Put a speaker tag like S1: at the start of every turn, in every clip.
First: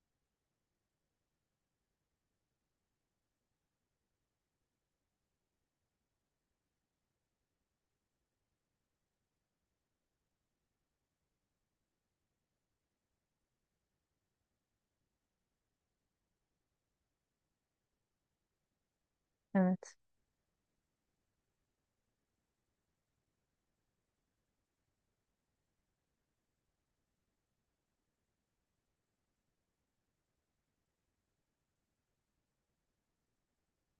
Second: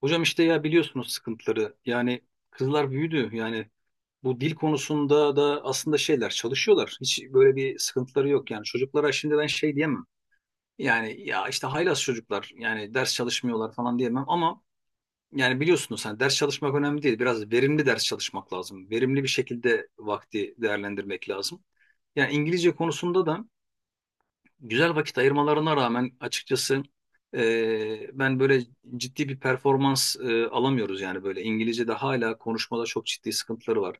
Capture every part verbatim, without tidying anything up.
S1: Hocam işte ya biliyorsunuz sıkıntıları. Yani kızlar büyüdü. Yani bu dil konusunda da aslında şeyler çalışıyorlar. Hiç böyle bir sıkıntıları yok. Yani çocuklara şimdi ben şey diyemem. Yani ya işte haylaz çocuklar yani ders çalışmıyorlar falan diyemem ama yani biliyorsunuz hani ders çalışmak önemli değil. Biraz verimli ders çalışmak lazım. Verimli bir şekilde
S2: Evet.
S1: vakti değerlendirmek lazım. Yani İngilizce konusunda da güzel vakit ayırmalarına rağmen açıkçası e, ben böyle ciddi bir performans e, alamıyoruz yani böyle İngilizce'de hala konuşmada çok ciddi sıkıntıları var.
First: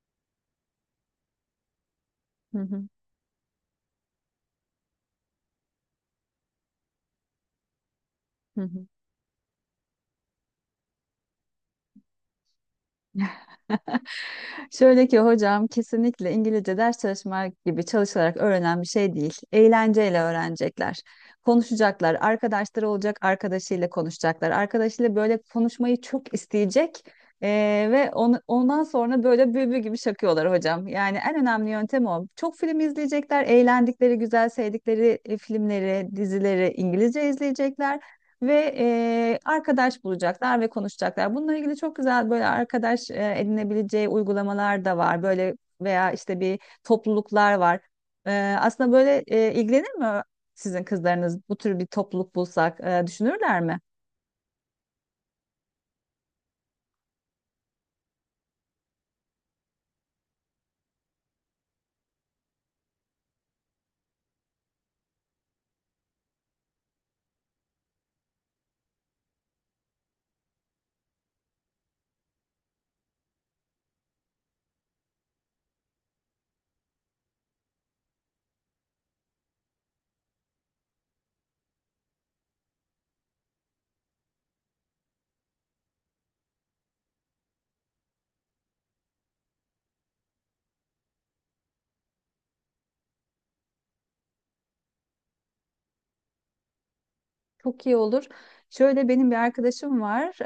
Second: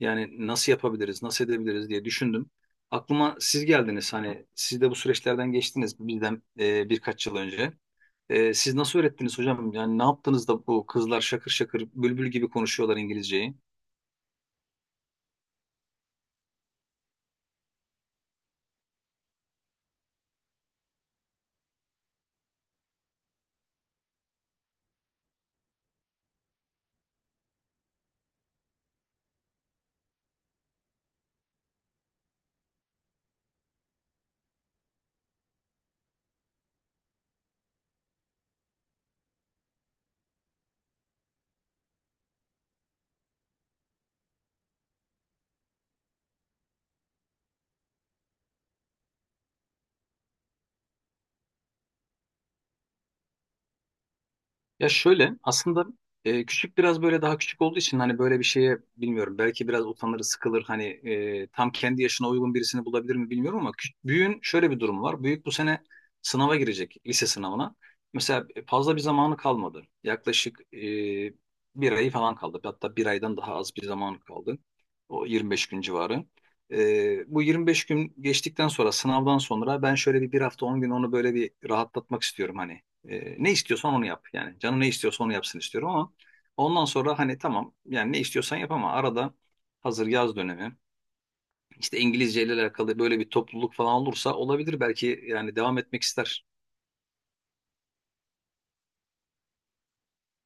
S1: Yani nasıl yapabiliriz, nasıl edebiliriz diye düşündüm.
S2: Hı hı.
S1: Aklıma siz geldiniz hani siz de bu süreçlerden geçtiniz bizden e, birkaç yıl önce. E,
S2: Hı
S1: siz
S2: hı.
S1: nasıl öğrettiniz hocam? Yani ne yaptınız da bu kızlar şakır şakır bülbül gibi konuşuyorlar İngilizceyi?
S2: Şöyle ki hocam, kesinlikle İngilizce ders çalışmak gibi çalışarak öğrenen bir şey değil. Eğlenceyle öğrenecekler. Konuşacaklar, arkadaşları olacak, arkadaşıyla konuşacaklar. Arkadaşıyla böyle konuşmayı çok isteyecek. Ee, ve onu, ondan sonra böyle bülbül gibi şakıyorlar hocam. Yani en önemli yöntem o. Çok film izleyecekler, eğlendikleri, güzel sevdikleri e, filmleri, dizileri İngilizce izleyecekler. ve e, arkadaş bulacaklar ve konuşacaklar. Bununla ilgili çok güzel böyle arkadaş e, edinebileceği uygulamalar da var. Böyle veya işte bir topluluklar var. E, aslında böyle e, ilgilenir mi sizin kızlarınız, bu tür bir topluluk bulsak e, düşünürler mi?
S1: Ya şöyle aslında e, küçük biraz böyle daha küçük olduğu için hani böyle bir şeye bilmiyorum belki biraz utanır sıkılır hani e, tam kendi yaşına uygun birisini bulabilir mi bilmiyorum ama küç- büyüğün şöyle bir durum var. Büyük bu sene sınava girecek lise sınavına. Mesela e, fazla bir zamanı kalmadı. Yaklaşık e, bir ay falan kaldı. Hatta bir aydan daha az bir zamanı kaldı. O yirmi beş gün civarı. E, bu yirmi beş gün geçtikten sonra sınavdan sonra ben şöyle bir bir hafta on gün onu böyle bir rahatlatmak istiyorum hani. E, ne istiyorsan onu yap yani. Canı ne istiyorsa onu yapsın istiyorum ama ondan sonra hani tamam yani ne istiyorsan yap ama arada hazır yaz dönemi işte İngilizce ile alakalı böyle bir topluluk falan olursa olabilir belki yani devam etmek ister.
S2: Çok iyi olur. Şöyle benim bir arkadaşım var.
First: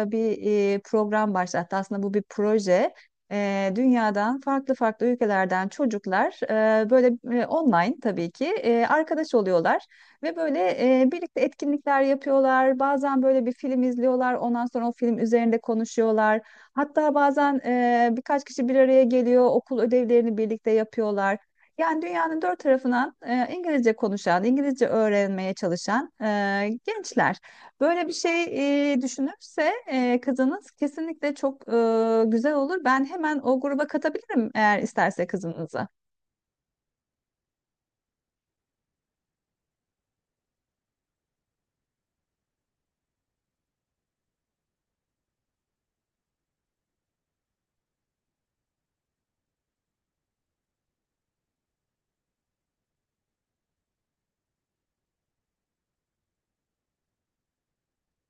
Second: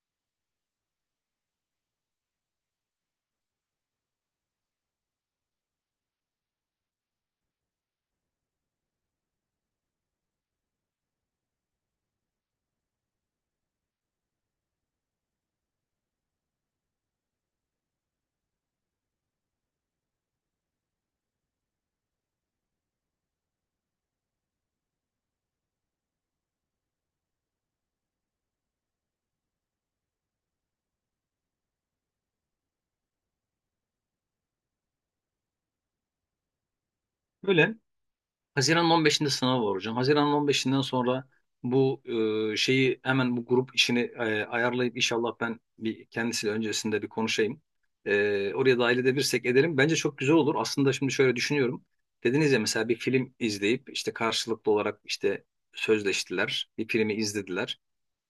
S2: Ee, bir e, program başlattı. Aslında bu bir proje. Ee, dünyadan farklı farklı ülkelerden çocuklar e, böyle e, online, tabii ki e, arkadaş oluyorlar ve böyle e, birlikte etkinlikler yapıyorlar. Bazen böyle bir film izliyorlar. Ondan sonra o film üzerinde konuşuyorlar. Hatta bazen e, birkaç kişi bir araya geliyor. Okul ödevlerini birlikte yapıyorlar. Yani dünyanın dört tarafından e, İngilizce konuşan, İngilizce öğrenmeye çalışan e, gençler. Böyle bir şey e, düşünürse e, kızınız kesinlikle çok e, güzel olur. Ben hemen o gruba katabilirim, eğer isterse kızınızı.
S1: Böyle Haziran'ın on beşinde sınav var hocam. Haziran'ın on beşinden sonra bu e, şeyi hemen bu grup işini e, ayarlayıp inşallah ben bir kendisiyle öncesinde bir konuşayım. E, oraya dahil edebilirsek edelim. Bence çok güzel olur. Aslında şimdi şöyle düşünüyorum. Dediniz ya mesela bir film izleyip işte karşılıklı olarak işte sözleştiler. Bir filmi izlediler.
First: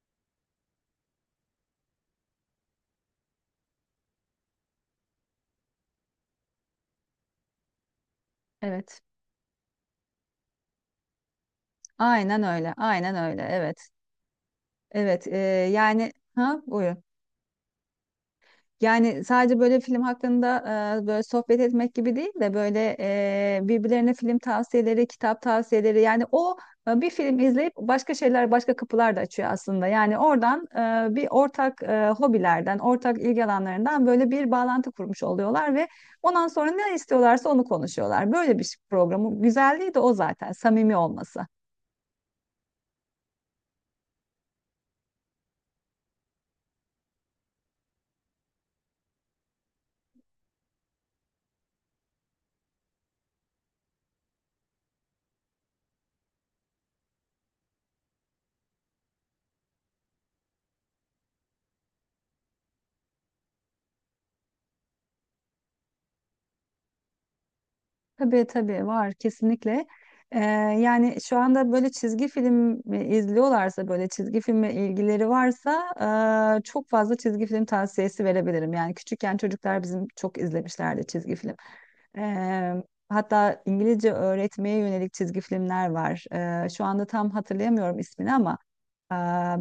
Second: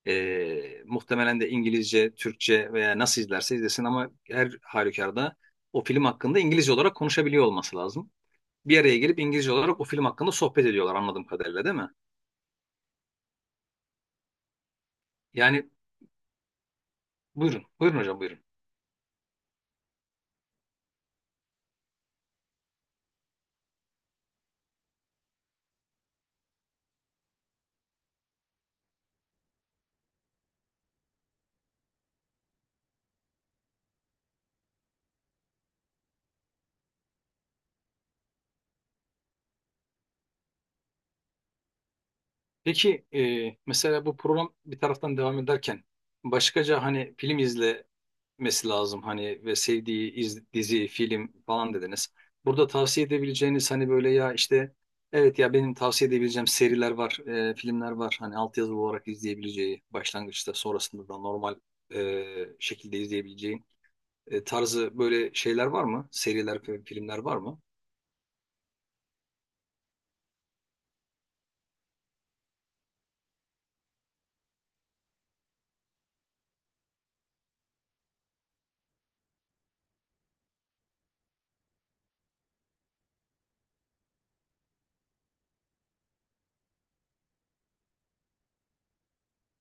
S1: E, muhtemelen de İngilizce, Türkçe veya nasıl izlerse izlesin ama her halükarda o film hakkında İngilizce olarak konuşabiliyor olması lazım, bir araya
S2: Evet.
S1: gelip İngilizce olarak o film hakkında sohbet ediyorlar anladığım kadarıyla değil mi?
S2: Aynen öyle, aynen öyle, evet. Evet, e,
S1: Yani
S2: yani ha, buyur.
S1: buyurun, buyurun hocam buyurun.
S2: Yani sadece böyle film hakkında e, böyle sohbet etmek gibi değil de, böyle e, birbirlerine film tavsiyeleri, kitap tavsiyeleri, yani o e, bir film izleyip başka şeyler, başka kapılar da açıyor aslında. Yani oradan e, bir ortak e, hobilerden, ortak ilgi alanlarından böyle bir bağlantı kurmuş oluyorlar ve ondan sonra ne istiyorlarsa onu konuşuyorlar. Böyle bir programın güzelliği de o, zaten samimi olması.
S1: Peki e, mesela bu program bir taraftan devam ederken başkaca hani film izlemesi lazım hani ve sevdiği iz- dizi, film falan dediniz. Burada tavsiye edebileceğiniz hani böyle ya işte evet ya benim tavsiye edebileceğim seriler var, e, filmler var. Hani altyazılı olarak izleyebileceği başlangıçta sonrasında da normal e, şekilde izleyebileceği. E, tarzı böyle şeyler var mı? Seriler, fi- filmler var mı?
S2: Tabii tabii var, kesinlikle. Ee, yani şu anda böyle çizgi film izliyorlarsa, böyle çizgi filme ilgileri varsa e, çok fazla çizgi film tavsiyesi verebilirim. Yani küçükken çocuklar bizim çok izlemişlerdi çizgi film. Ee, hatta İngilizce öğretmeye yönelik çizgi filmler var. Ee, şu anda tam hatırlayamıyorum ismini ama e,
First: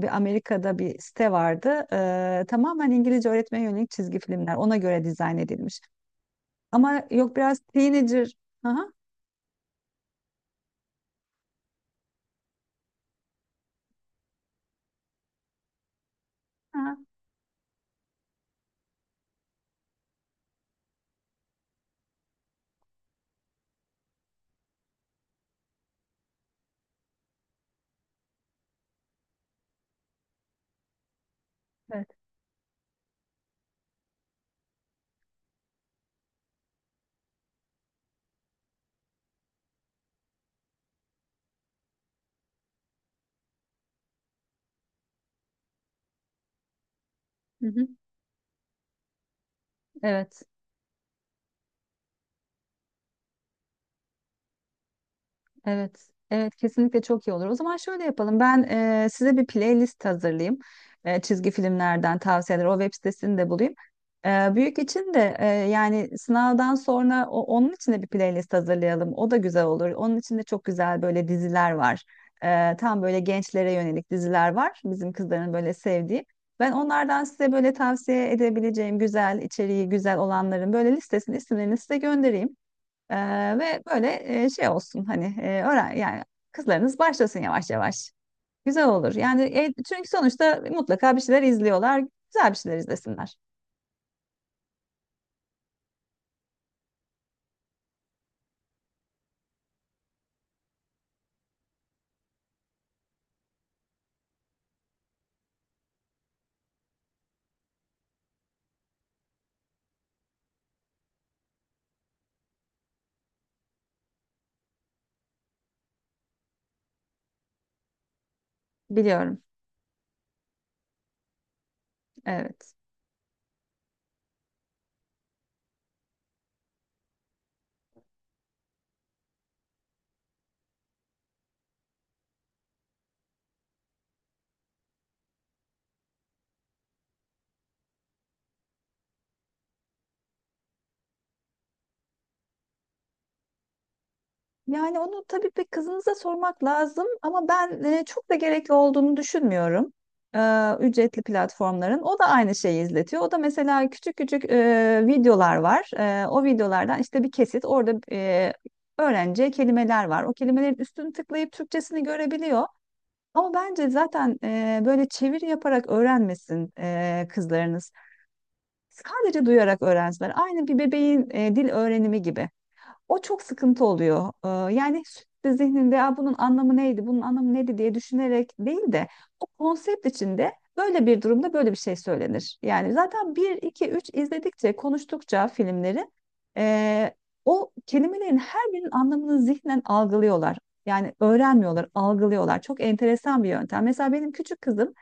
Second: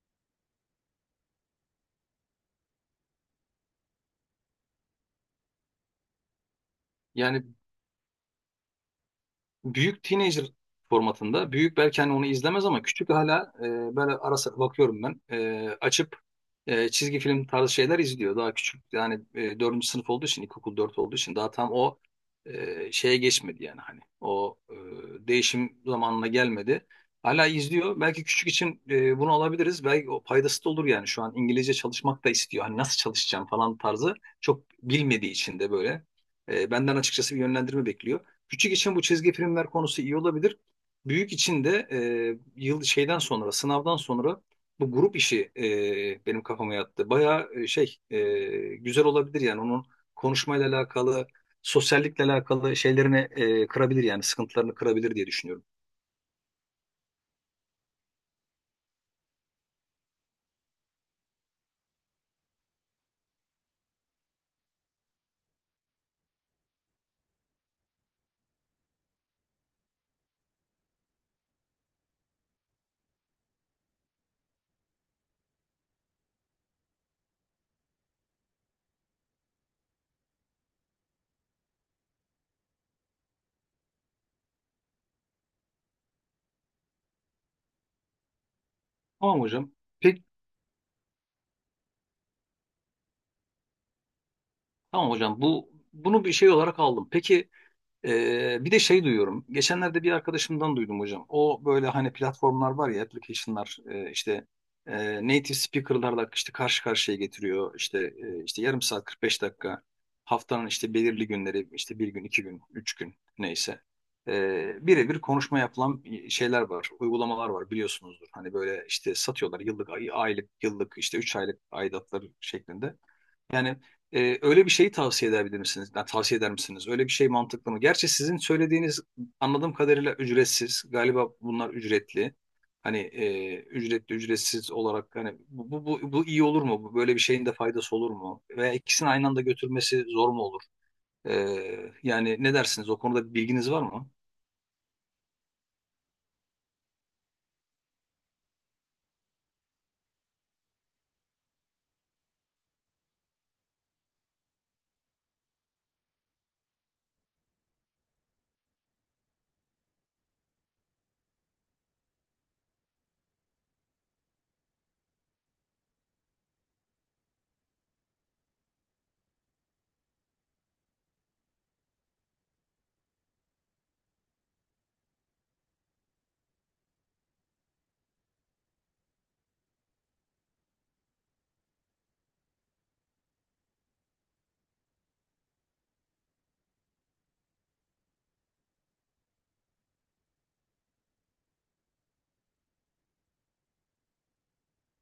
S2: bir Amerika'da bir site vardı. Ee, tamamen İngilizce öğretmeye yönelik çizgi filmler. Ona göre dizayn edilmiş. Ama yok,
S1: Yani
S2: biraz teenager. Aha.
S1: büyük teenager formatında. Büyük belki hani onu izlemez ama küçük hala e, böyle ara sıra bakıyorum ben. E, açıp e, çizgi film tarzı şeyler izliyor. Daha küçük yani e, dördüncü sınıf olduğu için ilkokul dört olduğu için daha tam o e, şeye geçmedi yani hani o e, değişim zamanına gelmedi. Hala izliyor. Belki küçük için e, bunu alabiliriz. Belki o faydası da olur yani. Şu an İngilizce
S2: Evet.
S1: çalışmak da istiyor. Hani nasıl çalışacağım falan tarzı çok bilmediği için de böyle. E, benden açıkçası bir yönlendirme bekliyor. Küçük için bu çizgi filmler konusu iyi olabilir. Büyük için de e, yıl şeyden sonra, sınavdan sonra bu grup işi e, benim kafama yattı. Bayağı
S2: Hı
S1: e,
S2: hı.
S1: şey e, güzel olabilir yani onun
S2: Evet.
S1: konuşmayla alakalı, sosyallikle alakalı şeylerini e, kırabilir yani sıkıntılarını kırabilir diye düşünüyorum.
S2: Evet. Evet. Kesinlikle çok iyi olur. O zaman şöyle yapalım. Ben e, size bir playlist hazırlayayım. E, çizgi filmlerden tavsiyeler. O web sitesini de bulayım. E, büyük için de e, yani sınavdan sonra, o, onun için de bir playlist hazırlayalım. O da güzel olur. Onun için de çok güzel böyle diziler var. E, tam böyle gençlere yönelik diziler var. Bizim kızların böyle sevdiği. Ben onlardan size böyle tavsiye edebileceğim güzel içeriği güzel olanların böyle listesini, isimlerini size göndereyim. Eee, ve böyle eee, şey olsun, hani eee, öğren, yani kızlarınız başlasın yavaş yavaş. Güzel olur.
S1: Tamam
S2: Yani
S1: hocam.
S2: e, çünkü
S1: Peki,
S2: sonuçta mutlaka bir şeyler izliyorlar. Güzel bir şeyler izlesinler.
S1: tamam hocam. Bu bunu bir şey olarak aldım. Peki, Ee, bir de şey duyuyorum. Geçenlerde bir arkadaşımdan duydum hocam. O böyle hani platformlar var ya application'lar e, işte e, native speaker'larla işte karşı karşıya getiriyor. İşte e, işte yarım saat kırk beş dakika haftanın işte belirli günleri işte bir gün, iki gün, üç gün neyse. E, birebir konuşma yapılan şeyler var, uygulamalar var biliyorsunuzdur. Hani böyle işte
S2: Biliyorum.
S1: satıyorlar yıllık, ay- aylık, yıllık işte üç aylık aidatları
S2: Evet.
S1: şeklinde. Yani e, öyle bir şeyi tavsiye edebilir misiniz? Yani tavsiye eder misiniz? Öyle bir şey mantıklı mı? Gerçi sizin söylediğiniz anladığım kadarıyla ücretsiz. Galiba bunlar ücretli. Hani e, ücretli ücretsiz olarak hani bu, bu, bu, bu iyi olur mu? Bu- Böyle bir şeyin de faydası olur mu? Veya ikisini aynı anda götürmesi zor mu olur? E, Yani ne dersiniz? O konuda bir bilginiz var mı?
S2: Yani onu tabii bir kızınıza sormak lazım ama ben eee, çok da gerekli olduğunu düşünmüyorum. Eee, ücretli platformların. O da aynı şeyi izletiyor. O da mesela küçük küçük eee, videolar var. Eee, o videolardan işte bir kesit orada eee öğrenci kelimeler var. O kelimelerin üstünü tıklayıp Türkçesini görebiliyor. Ama bence zaten e, böyle çeviri yaparak öğrenmesin e, kızlarınız. Sadece duyarak öğrensinler. Aynı bir bebeğin e, dil öğrenimi gibi. O çok sıkıntı oluyor. Ee, yani sürekli zihninde "Aa, bunun anlamı neydi, bunun anlamı neydi" diye düşünerek değil de, o konsept içinde, böyle bir durumda böyle bir şey söylenir. Yani zaten bir iki üç izledikçe, konuştukça filmleri e, o kelimelerin her birinin anlamını zihnen algılıyorlar. Yani öğrenmiyorlar, algılıyorlar. Çok enteresan bir yöntem. Mesela benim küçük kızım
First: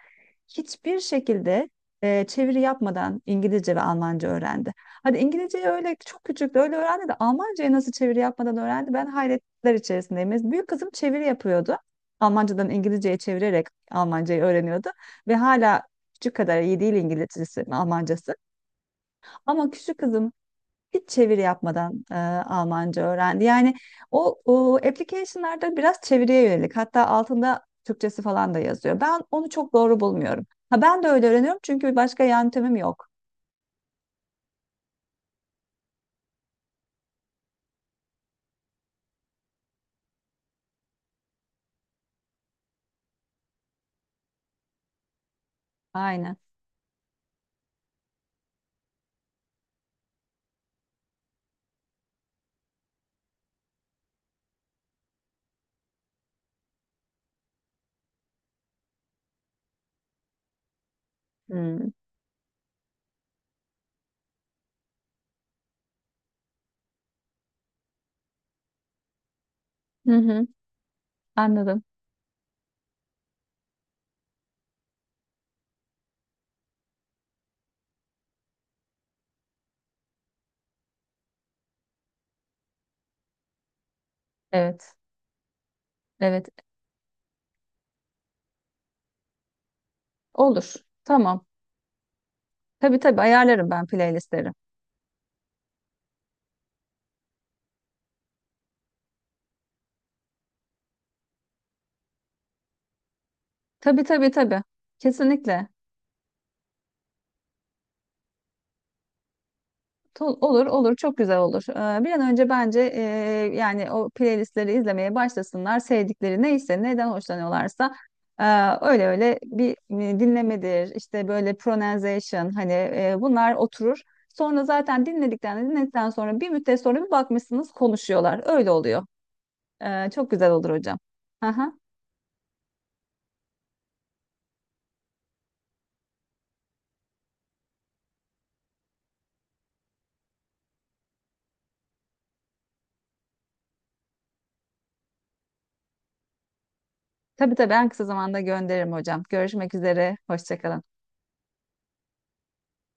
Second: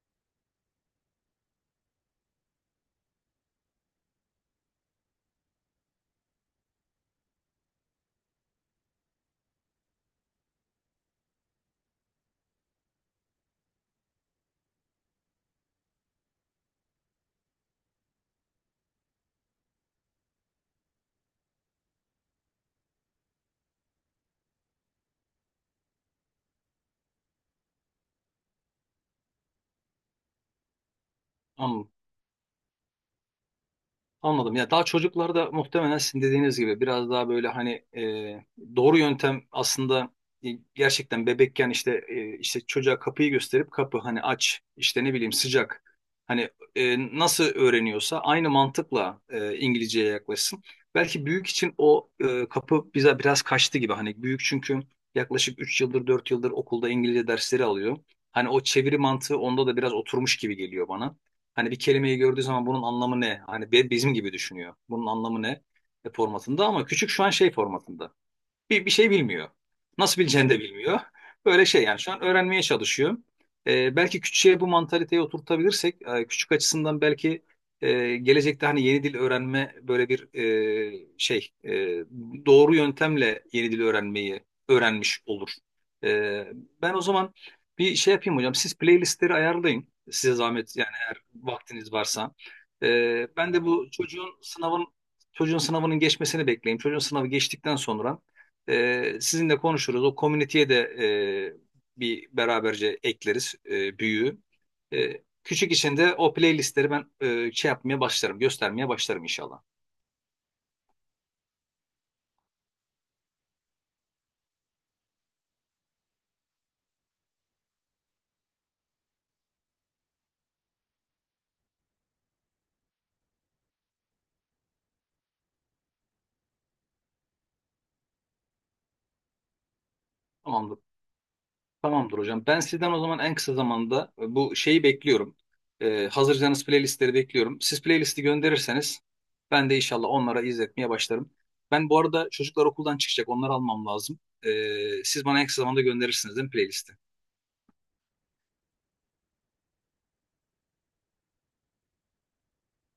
S2: hiçbir şekilde e, çeviri yapmadan İngilizce ve Almanca öğrendi. Hadi İngilizceyi öyle çok küçük de öyle öğrendi de, Almancayı nasıl çeviri yapmadan öğrendi, ben hayretler içerisindeyim. Mes- Büyük kızım çeviri yapıyordu. Almancadan İngilizceye çevirerek Almancayı öğreniyordu ve hala küçük kadar iyi değil İngilizcesi, Almancası. Ama küçük kızım hiç çeviri yapmadan e, Almanca öğrendi. Yani o, o application'larda biraz çeviriye yönelik. Hatta altında Türkçesi falan da yazıyor. Ben onu çok doğru bulmuyorum. Ha, ben de öyle öğreniyorum
S1: Anladım.
S2: çünkü başka yöntemim yok.
S1: Anladım. Ya daha çocuklarda muhtemelen sizin dediğiniz gibi biraz daha böyle hani e, doğru yöntem aslında e, gerçekten bebekken işte e, işte çocuğa kapıyı gösterip kapı hani aç işte ne bileyim sıcak
S2: Aynen.
S1: hani e, nasıl öğreniyorsa aynı mantıkla e, İngilizceye yaklaşsın. Belki büyük için o e, kapı bize biraz kaçtı gibi hani büyük çünkü yaklaşık üç yıldır dört yıldır okulda İngilizce dersleri alıyor. Hani o çeviri mantığı onda da biraz oturmuş gibi geliyor bana. Hani bir
S2: Hmm.
S1: kelimeyi gördüğü zaman bunun anlamı ne? Hani be- bizim gibi düşünüyor. Bunun anlamı ne? E, formatında ama küçük şu an şey formatında bir, bir şey bilmiyor.
S2: Hı
S1: Nasıl
S2: hı,
S1: bileceğini de bilmiyor. Böyle şey
S2: anladım.
S1: yani şu an öğrenmeye çalışıyor. Ee, belki küçüğe bu mantaliteyi oturtabilirsek e, küçük açısından belki e, gelecekte hani yeni dil öğrenme böyle bir e, şey e, doğru yöntemle yeni dil öğrenmeyi
S2: Evet.
S1: öğrenmiş olur. E,
S2: Evet.
S1: Ben o zaman bir şey yapayım hocam. Siz playlistleri ayarlayın. Size
S2: Olur.
S1: zahmet yani eğer
S2: Tamam.
S1: vaktiniz varsa.
S2: Tabii tabii
S1: E, ben de
S2: ayarlarım ben
S1: bu çocuğun
S2: playlistleri.
S1: sınavın çocuğun sınavının geçmesini bekleyeyim. Çocuğun sınavı geçtikten sonra e, sizinle konuşuruz. O komüniteye de e, bir beraberce ekleriz e,
S2: Tabii tabii
S1: büyüğü.
S2: tabii.
S1: E,
S2: Kesinlikle.
S1: küçük içinde o playlistleri ben e, şey yapmaya başlarım, göstermeye başlarım inşallah.
S2: Tol- Olur olur, çok güzel olur. Ee, Bir an önce bence e, yani o playlistleri izlemeye başlasınlar. Sevdikleri neyse, neden hoşlanıyorlarsa e, öyle öyle bir e, dinlemedir, işte böyle pronunciation, hani e, bunlar oturur. Sonra zaten dinledikten dinledikten sonra, bir müddet sonra bir bakmışsınız konuşuyorlar. Öyle oluyor. Ee, Çok güzel olur
S1: Tamamdır.
S2: hocam. Aha.
S1: Tamamdır hocam. Ben sizden o zaman en kısa zamanda e, bu şeyi bekliyorum. Ee, hazırsanız playlistleri bekliyorum. Siz playlisti gönderirseniz ben de inşallah onlara izletmeye başlarım. Ben bu arada çocuklar okuldan çıkacak. Onları almam lazım. Ee, siz bana en kısa zamanda gönderirsiniz değil mi playlisti?
S2: Tabii tabii, en kısa zamanda gönderirim hocam. Görüşmek üzere. Hoşça kalın.